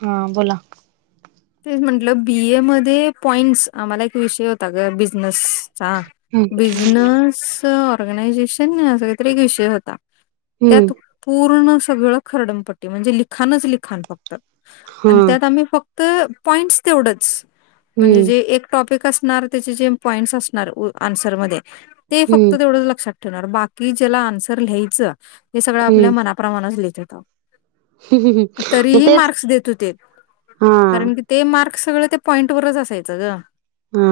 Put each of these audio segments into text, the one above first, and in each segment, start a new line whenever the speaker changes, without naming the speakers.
हा बोला.
तेच म्हंटलं बी ए मध्ये पॉईंट्स आम्हाला एक विषय होता ग बिझनेस चा
हम्म
बिझनस ऑर्गनायझेशन अस काहीतरी विषय होता.
हम्म
त्यात पूर्ण सगळ खरडमपट्टी म्हणजे लिखाणच लिखान फक्त
हा
आणि त्यात आम्ही फक्त तर पॉईंट तेवढंच म्हणजे
हम्म
जे टॉपिक असणार त्याचे जे पॉईंट्स असणार आन्सरमध्ये ते फक्त
हम्म
तेवढंच लक्षात ठेवणार बाकी ज्याला आन्सर लिहायचं हे सगळं आपल्या
हम्म
मनाप्रमाणच लिहित होतो.
मग
तरीही
तेच
मार्क्स देत होते.
हा
कारण की ते मार्क सगळं त्या पॉईंटवरच असायचं गं.
हा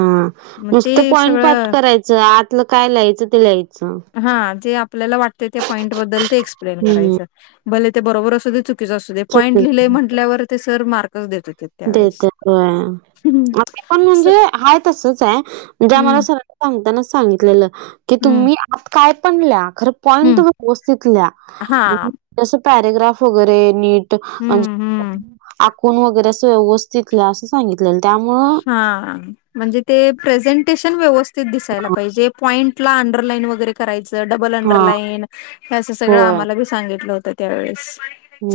नुसत पॉइंट पाठ करायचं आतलं काय लिहायचं ते लिहायचं.
हा जे आपल्याला वाटते त्या पॉईंटबद्दल ते एक्सप्लेन
हम्म
करायचं भले ते बरोबर असुदे. चुकीचं असुदे पॉईंट
चुक
लिहिले म्हटल्यावर ते सर मार्कच देत. होते त्यावेळेस.
देतात होय,
हम्म
आता पण म्हणजे आहे तसच आहे जे आम्हाला
हम्म
सर सांगताना सांगितलेलं की
हम्म
तुम्ही आत काय पण ल्या. पॉईंट
हम्म
व्यवस्थित ल्या,
हा
जस पॅरेग्राफ वगैरे नीट.
हम्म हम्म
म्हणजे आखून वगैरे असं व्यवस्थित लिहा असं सांगितलेलं त्यामुळ
हा. म्हणजे ते प्रेझेंटेशन व्यवस्थित दिसायला पाहिजे, पॉईंटला अंडरलाईन वगैरे. करायचं डबल
हा
अंडरलाईन हे असं सगळं
होय
आम्हाला बी सांगितलं होतं त्यावेेळेस.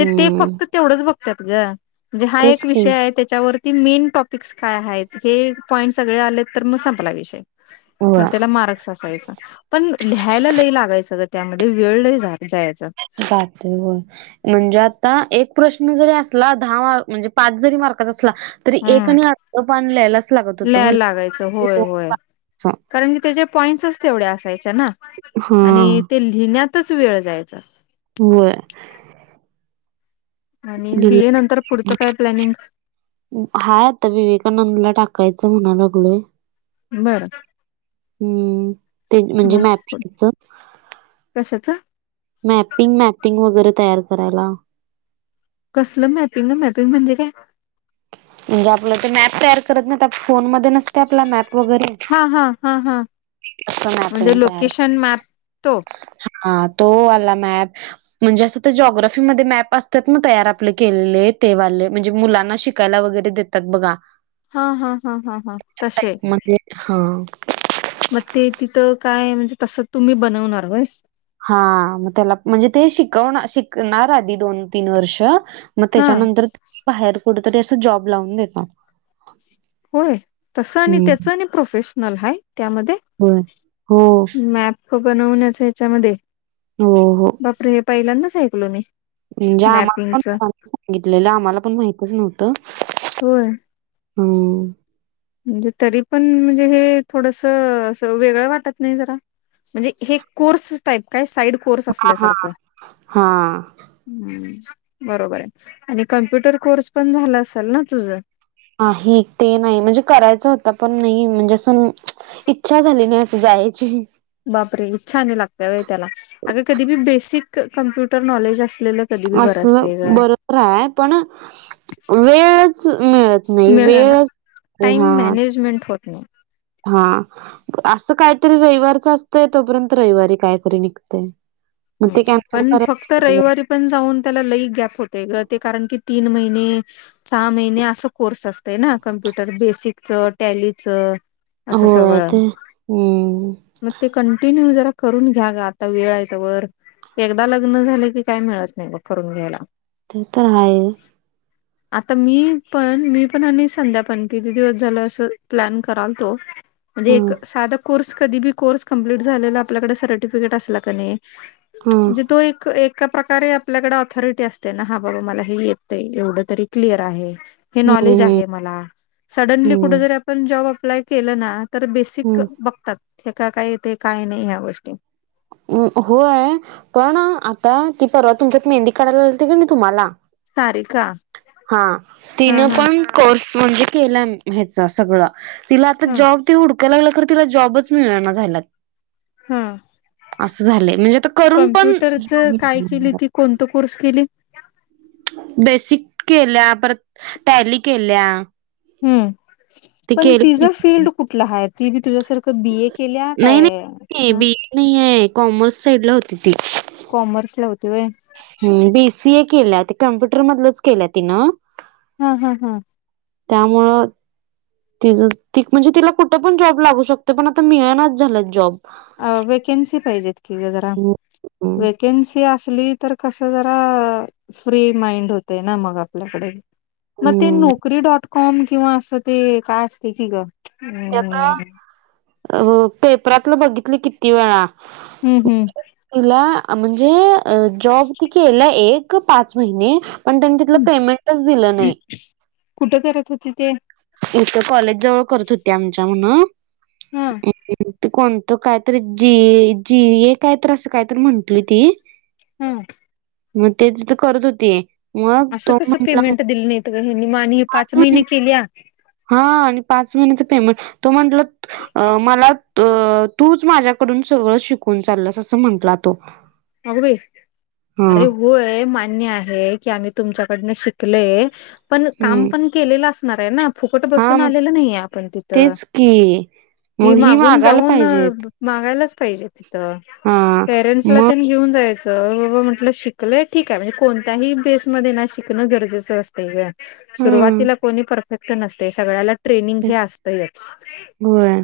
ते फक्त तेवढंच बघतात ग म्हणजे हा
तेच
एक
की
विषय आहे त्याच्यावरती मेन पिक्स काय आहेत हे पॉइंट सगळे आलेत तर मग संपला विषय.
होय
मग त्याला मार्क्स असायचा. पण लिहायला लई लागायचं तर त्यामध्ये वेळ लई जायचं.
जातयं होयं. म्हणजे आता एक प्रश्न जरी असला दहा मार् म्हणजे पाच जरी मार्काचा असला. तरी एक
हम्म
आणि अर्ध पान ल्यायलाच लागत होतं.
लिहायला लागायचं होय होय कारण की त्याच्या पॉईंट्सच तेवढ्या असायच्या ना
हा
आणि ते लिहिण्यातच वेळ जायचां.
व्हयं.
आणि
लिहिलं
बीए नंतर पुढचं काय प्लॅनिंग?
हाय आता विवेकानंदला टाकायचं म्हणा लागलोय.
बरं.
हम्म ते म्हणजे
मग
मॅपिंगच.
कशाच
मॅपिंग मॅपिंग वगैरे तयार करायला.
कसलं मॅपिंग ना मॅपिंग म्हणजे काय?
म्हणजे आपलं ते मॅप तयार करत नाहीत फोन मध्ये नसते आपला मॅप वगैरे.
हा हा हा हा.
तसं मॅपिंग
म्हणजे
तयार,
लोकेशन मॅप तो
हा तो वाला मॅप. म्हणजे असं ते जॉग्राफी मध्ये मॅप असतात ना तयार आपले केलेले ते वाले म्हणजे मुलांना शि -कायला वगैरे देतात बघा.
हा हा हा हा हा तसे.
म्हणजे हा
मग ते तिथं काय म्हणजे तसं तुम्ही बनवणार व्हयं.
हा मग त्याला म्हणजे ते शिकव शिकणार आधी दोन तीन वर्ष. मग
हा
त्याच्यानंतर बाहेर कुठ तरी अस जॉब लावून देतात.
होय तसं आणि
हम्म,
त्याच आणि प्रोफेशनल हाय त्यामध्ये
होय हो
मॅप बनवण्याच याच्यामध्ये.
हो.
बापरे!.. हे पहिल्यांदा ऐकलो मी.
म्हणजे, आम्हाला
मॅपिंगच
पणनी सांगितलेलं, आम्हाला पण माहितच नव्हतं.
हो.
हम
म्हणजे? तरी पण म्हणजे हे थोडस अस वेगळं वाटत नाही जरा म्हणजे हे कोर्स टाईप काय साईड कोर्स
हा हा
असल्यासारखं
हा
हम् बरोबर आहे आणि कम्प्युटर कोर्स पण झाला असेल ना तुझं
नाही ते नाही, म्हणजे करायचं होत. पण नाही म्हणजे अस इच्छा झाली नाही. असं जायची.
बापरे!... इच्छा लागत व त्याला अग कधी बी बेसिक कम्प्युटर नॉलेज असलेलं कधी बी बरं
असल
असते ग
बर आहे. पण वेळच मिळत नाही. वेळच
टाईम
हा
मॅनेजमेंट होत नाही.
हा असं काहीतरी रविवारच असतंय, तोपर्यंत रविवारी कायतरी निघतय. मग ते
हम्म
कॅन्सल
पण फक्त
करायच
रविवारी पण जाऊन त्याला लई गॅप होते, ते कारण की तीन महिने सहा महिने असं, कोर्स असतय ना! कम्प्युटर बेसिकच टॅलीचं असं
हो
सगळं
ते, हम्म
मग ते कंटिन्यू जरा करून घ्या ग, आता वेळ आहे तवर एकदा लग्न झाले की, काय मिळत नाही? मग करून घ्यायला.
ते तर आहे
आता, मी पण मी पण, आणि संध्या पण, किती दिवस झालं. असं प्लॅन कराल तो म्हणजे,
हम्म
एक साधा कोर्स कधी बी, कोर्स कंपलीट झालेला, आपल्याकडे सर्टिफिकेट असला कनी
हम्म
म्हणजे, तो एक एका प्रकारे आपल्याकडे ऑथॉरिटी असते, ना हा बाबा मला हे येतय. एवढंच तरी क्लिअर आहे, हे नॉलेज
हम्म
आहे. मला सडनली कुठ, जरी आपण जॉब अप्लाय केलं ना, तर बेसिक
हम्म
बघतात. ठेका, काही ते काही नाही. ह्या गोष्टी
होय पण, आता ती परवा तुमच्यात मेहंदी काढायला आलती की नाही. तुम्हाला
सारिका
हा,
हा
तिनं
हा
पण कोर्स म्हणजे केला. ह्याचा सगळ तिला आता
हा
जॉब ती हुडकु लागलं [inaudible] खर तिला जॉबच मिळेना झालेत.
हा
असं झालंय, म्हणजे आता करून पण
कम्प्युटरच काय केली, ती कोणत कोर्स केली?
बेसिक केल्या, परत टॅली केल्या,
हम
ते
पण
केली
तिचं, फील्ड कुठलं आहे? ती बी, तुझ्यासारखं बी ए, केल्या काय
नाही
ह
नाही आहे, कॉमर्स साईड ला होती ती
कॉमर्सला होती व्हय.
हम, बीसीए केला. कम्प्युटर मधलंच केलं, तिनं
हा हा हा
त्यामुळं तिझ त म्हणजे, तिला कुठे पण जॉब लागू शकते, पण आता मिळनाच झालं, जॉब
अ.. वेकन्सी पाहिजेत, की जरा,
हम्म
वेकन्सी असली तर... कसं जरा फ्री माइंड होते. ना, मग आपल्याकडे मग.. ते,
हम्म
नोकरी डॉट कॉम.. किंवा, असं ते काय असते की ग हम
हो, पेपरातलं बघितलं किती वेळा
हम्म हम्म.
तिला म्हणजे जॉब ती केला एक पाच महिने पण त्यांनी तिथलं
हम्म
पेमेंटच दिलं नाही
कुठं करत होती ते?
इथं कॉलेजजवळ करत होती आमच्या म्हण
हा
ते कोणतं काय तरी जी ए जी ए काय तर असं काय तर म्हंटली ती
हम.
म तेच तिथं करत होती. मग
असं
तो
कसं
म्हंटला
पेमेंट दिलं नाहीत गं हेनी मग आणि ही पाच महिने केलीया?
हा आणि पाच महिन्याच पेमेंट तो म्हटलं अ मला अ तूच माझ्याकडून सगळं शिकून चालल्यास असं म्हंटला तो.
अगं बाई!
हा
अरे होय मान्य आहे की आम्ही तुमच्याकडन शिकलयं पण काम
हम्म
पण केलेलं असणार आहे ना फुकट
हा
बसून
मग
आलेलं नाहीये आपण तिथं.
तेच की
हि
मग ही
मागून
मागायला
जाऊन
पाहिजेत
मागायलाच पाहिजे तिथं,
हा
पेरेंट्सला
मग
त्यांनी घेऊन जायचं बाबा म्हटलं शिकलयं ठीक हाय, म्हणजे कोणत्याही बेसमध्ये ना शिकणं गरजेचं असतंय गं
ह
सुरुवातीला कोणी परफेक्ट नसतयं सगळ्याला ट्रेनिंग हे असतंयच.
होय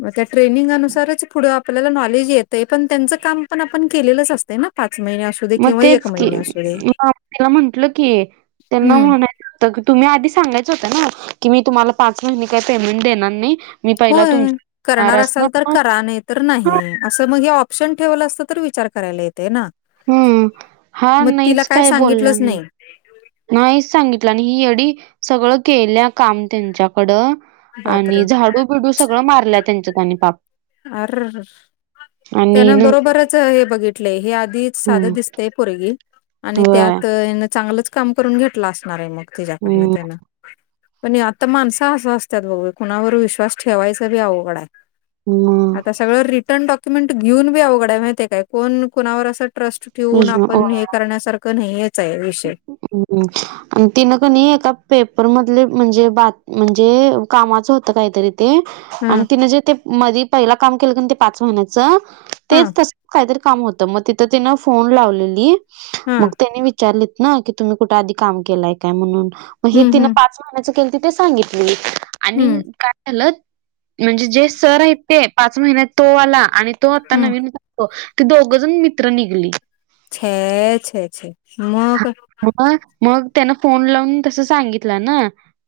मग त्या ट्रेनिंगानुसारच पुढं आपल्याला नॉलेज येतंय पण त्यांचं काम पण आपण केलेलंच असतयं ना? पाच महिन्यांत
मग तेच की तीला म्हंटलं की त्यांना
हम्म
म्हणाय च तुम्ही आधी सांगायचं होतं ना की मी तुम्हाला पाच महिने काय पेमेंट देणार नाही मी पहिला
होय
तुमचा
करणार असाल तर करा नाही तर नाही असं मग हे ऑप्शन ठेवलं असत तर विचार करायला येतयं ना.
हम हा
मग तिला
नाहीच
काय
काही बोलला
सांगितलंच
नाही. नाहीच सांगितला, आणि ही येडी सगळं केल्या काम त्यांच्याकडं
बापरे!
आणि झाडू बिडू सगळं मारलंय त्यांच्यात आणि पाप.
आररर!
आणि
त्यानं बरोबरच हे बघितलंय हे आधी
नंतर
साधं दिसतयं पोरगी आणि
होय.
त्यात हेनं चांगलंच काम करून घेतलं असणार आहे मग तिच्याकडंन
हम्म.
तेनं. पण ये आता माणसं असं असत्यात बघ बाई कुणावर विश्वास ठेवायचा बी अवघड हाय.
हम
आता सगळं रिटर्न डॉक्युमेंट घेऊन बी अवघड हाय माहिती हाय काय कोण कोणावर असं ट्रस्ट ठेवून
विष्णू ओ
आपण हे करण्यासारखं नाहीेयच हाय विषय.
हुं आणि तिनं कनी एका पेपर मधले म्हणजे बात म्हणजे कामाचं होतं काहीतरी ते
हा
आणि तिने जे ते मधी पहिला काम केलं ते पाच महिन्याच
हा
तेच तसं काहीतरी काम होत म तिथं तिनं फोन लावलेली
हा
मग त्यानी वि वीचारलीत ना की तुम्ही कुठं आधी काम केलाय काय म्हणून मग हे
हम्म
तिनं
हम्म
पाच सांगायचं केलती ते सांगितली, आणि
हम्म
काय झालं म्हणजे जे सर आहेत ते पाच महिन्यात तो आला आणि तो आता
हम्म
नवीन हो ती दोघं जण मित्र निघली.
छे छे छे मग?
मग मग त्यान फोन लावून तसं सांगितलं ना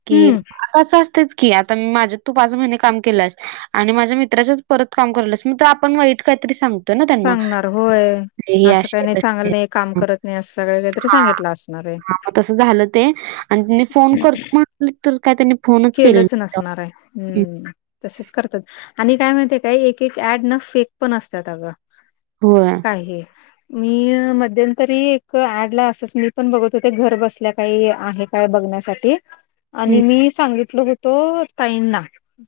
की
हम्म
आता असं असतंयच की आता मी माझ्या तू पाच महिने काम केल्यास आणि माझ्या मित्राच्यात परत काम कराल्यास मग आपण वाईट कायतरी सांगतो. ना त्यांना.
सांगणार होय
ही
असं काही
अशी आहे,
नाही
तशी
चांगलं
आहे.
नाही, काम करत नाही, असं सगळे काय तर
हां,
सांगितला असणार आहे.
हां. मग तसं झालं मित्र तर काय त्यांनी फोन
केलंच नसणार आहे, हू तसचं करत्यात आणि काय माहिती काय एक एक ऍड ना फेक पण असतात अगं
होय.
काही मी मध्यंतरी एक ॲड ला असच मी पण बघत होते घर बसल्या काही आहेत काय बघण्यासाठी
हं,
आणि मी सांगितल होतो ताईंना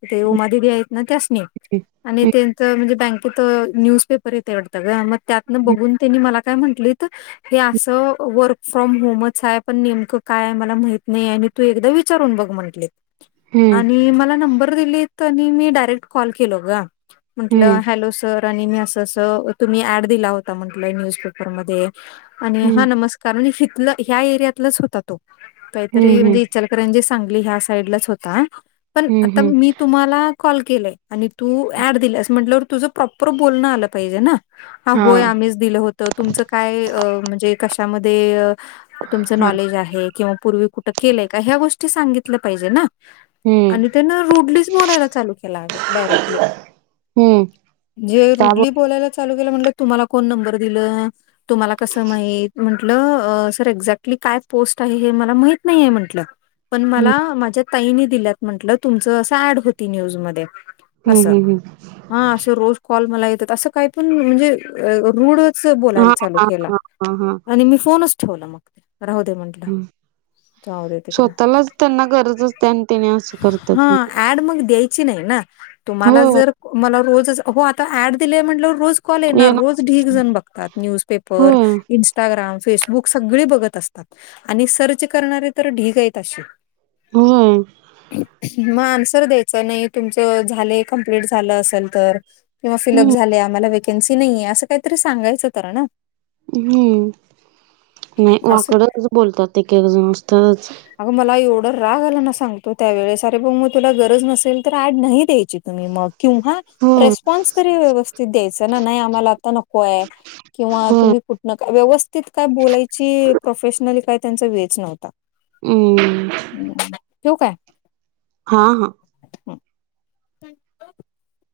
ते उमा दिदी आहेत ना त्यास्नि
हं,
आणि त्यांच म्हणजे बँक तिथं न्यूजपेपर येतंय वाटतं गं मग त्यातनं बघून त्यांनी मला काय म्हंटलीत की हे असं वर फ्रॉम होमच आहे पण नेमकं काय आहे मला माहित नाही आहे आणि तू एकदा विचारून बघ म्हटले
हं.
आणि मला नंबर दिले त्यांनि आणि मी डायरेक्ट कॉल केलो ग,
हं,
म्हटलं
हं.
हॅलो सर आनि अस अस तुम्ही ऍड दिला होता म्हंटल न्यूजपेपर मध्ये
हं,
आणि हा
हं.
नमस्कार कारण इथल ह्या एरियातलाच होता तो काहीतरी
हं, हं,
म्हणजे
हं.
इचलकरंजी सांगली ह्या साईडलाच होता पण
हं,
आता
हं.
मी तुम्हाला कॉल केलय आणि तू ऍड दिल्यास म्हटल्यावर तुझं प्रॉपर बोलणं आलं पाहिजे ना हा होय
हां,
आम्हीच दिलं होत तुमचं काय म्हणजे कशामध्ये तुमचं
हां.
नॉलेज आहे किंवा पूर्वी कुठं केलंय का ह्या गोष्टी सांगितल्या पाहिजे ना
हं,
आणि त्यानं रूडलीच बोलायला चालू केला अग डायरेक्टली
हम्म.
जे रुडली बोलायला चालू केलं म्हटलं तुम्हाला कोनी नंबर दिल? तुम्हाला कस माहित? म्हटलं सर एक्झॅक्टली काय पोस्ट आहे हे मला माहित नाहीये म्हटलं पण
हं,
मला माझ्या ताईनी दिल्यात म्हंटल तुमच अस ऍड होती न्यूज मध्ये
हं,
अस
हं, हं.
हा असे रोज कॉल मला येतात असं काही पण म्हणजे रूड बोलायला
हां,
चालू
हां,
केला
हां, हां, हां.
आणि मी फोनच ठेवला मग राहु दे म्हटलं
ह, स्वतःलाच त्यांना गरजच
हा ऍड मग द्यायची नाही ना तुम्हाला
हो
जर मला रोज हो आता ऍड दिले म्हटल्यावर रोज कॉल येणार रोज ढीग जण बघतात न्यूजपेपर
होय
इस् इस्टाग्राम, फेसबुक सगळे बघत असतात आणि सर्च करणारे तर ढीग आहेत असे
हम्.
मग आन्सर द्यायच नाही तुमचं झालंय कमप्लीट झालं असेल तर किंवा फिलअप
हम्म
झालय आम्हाला व्हेकन्सी नाहीये असं काहीतरी सांगायचं तर ना
हम्म नाही
असं
वाकडच बोलतात एक एक जण नुसतंच
अगं मला एवढा राग आला ना सांगतो त्यावेेळेस अरे मग तुला गरज नसेल तर ऍड नाही द्यायची तुम्ही मग किंव्हा
होय
रीस्पॉन्स तरी व्यवस्थित द्यायचं ना नाही आम्हाला आता नको आहे किंवा
होय
तुम्ही कुठनं का व्यवस्थित काय बोलायची प्रोफेशनली काय त्यांचा वेच नव्हता
हम.
हम! ठेऊ काय?
हा हा.
[inaudible]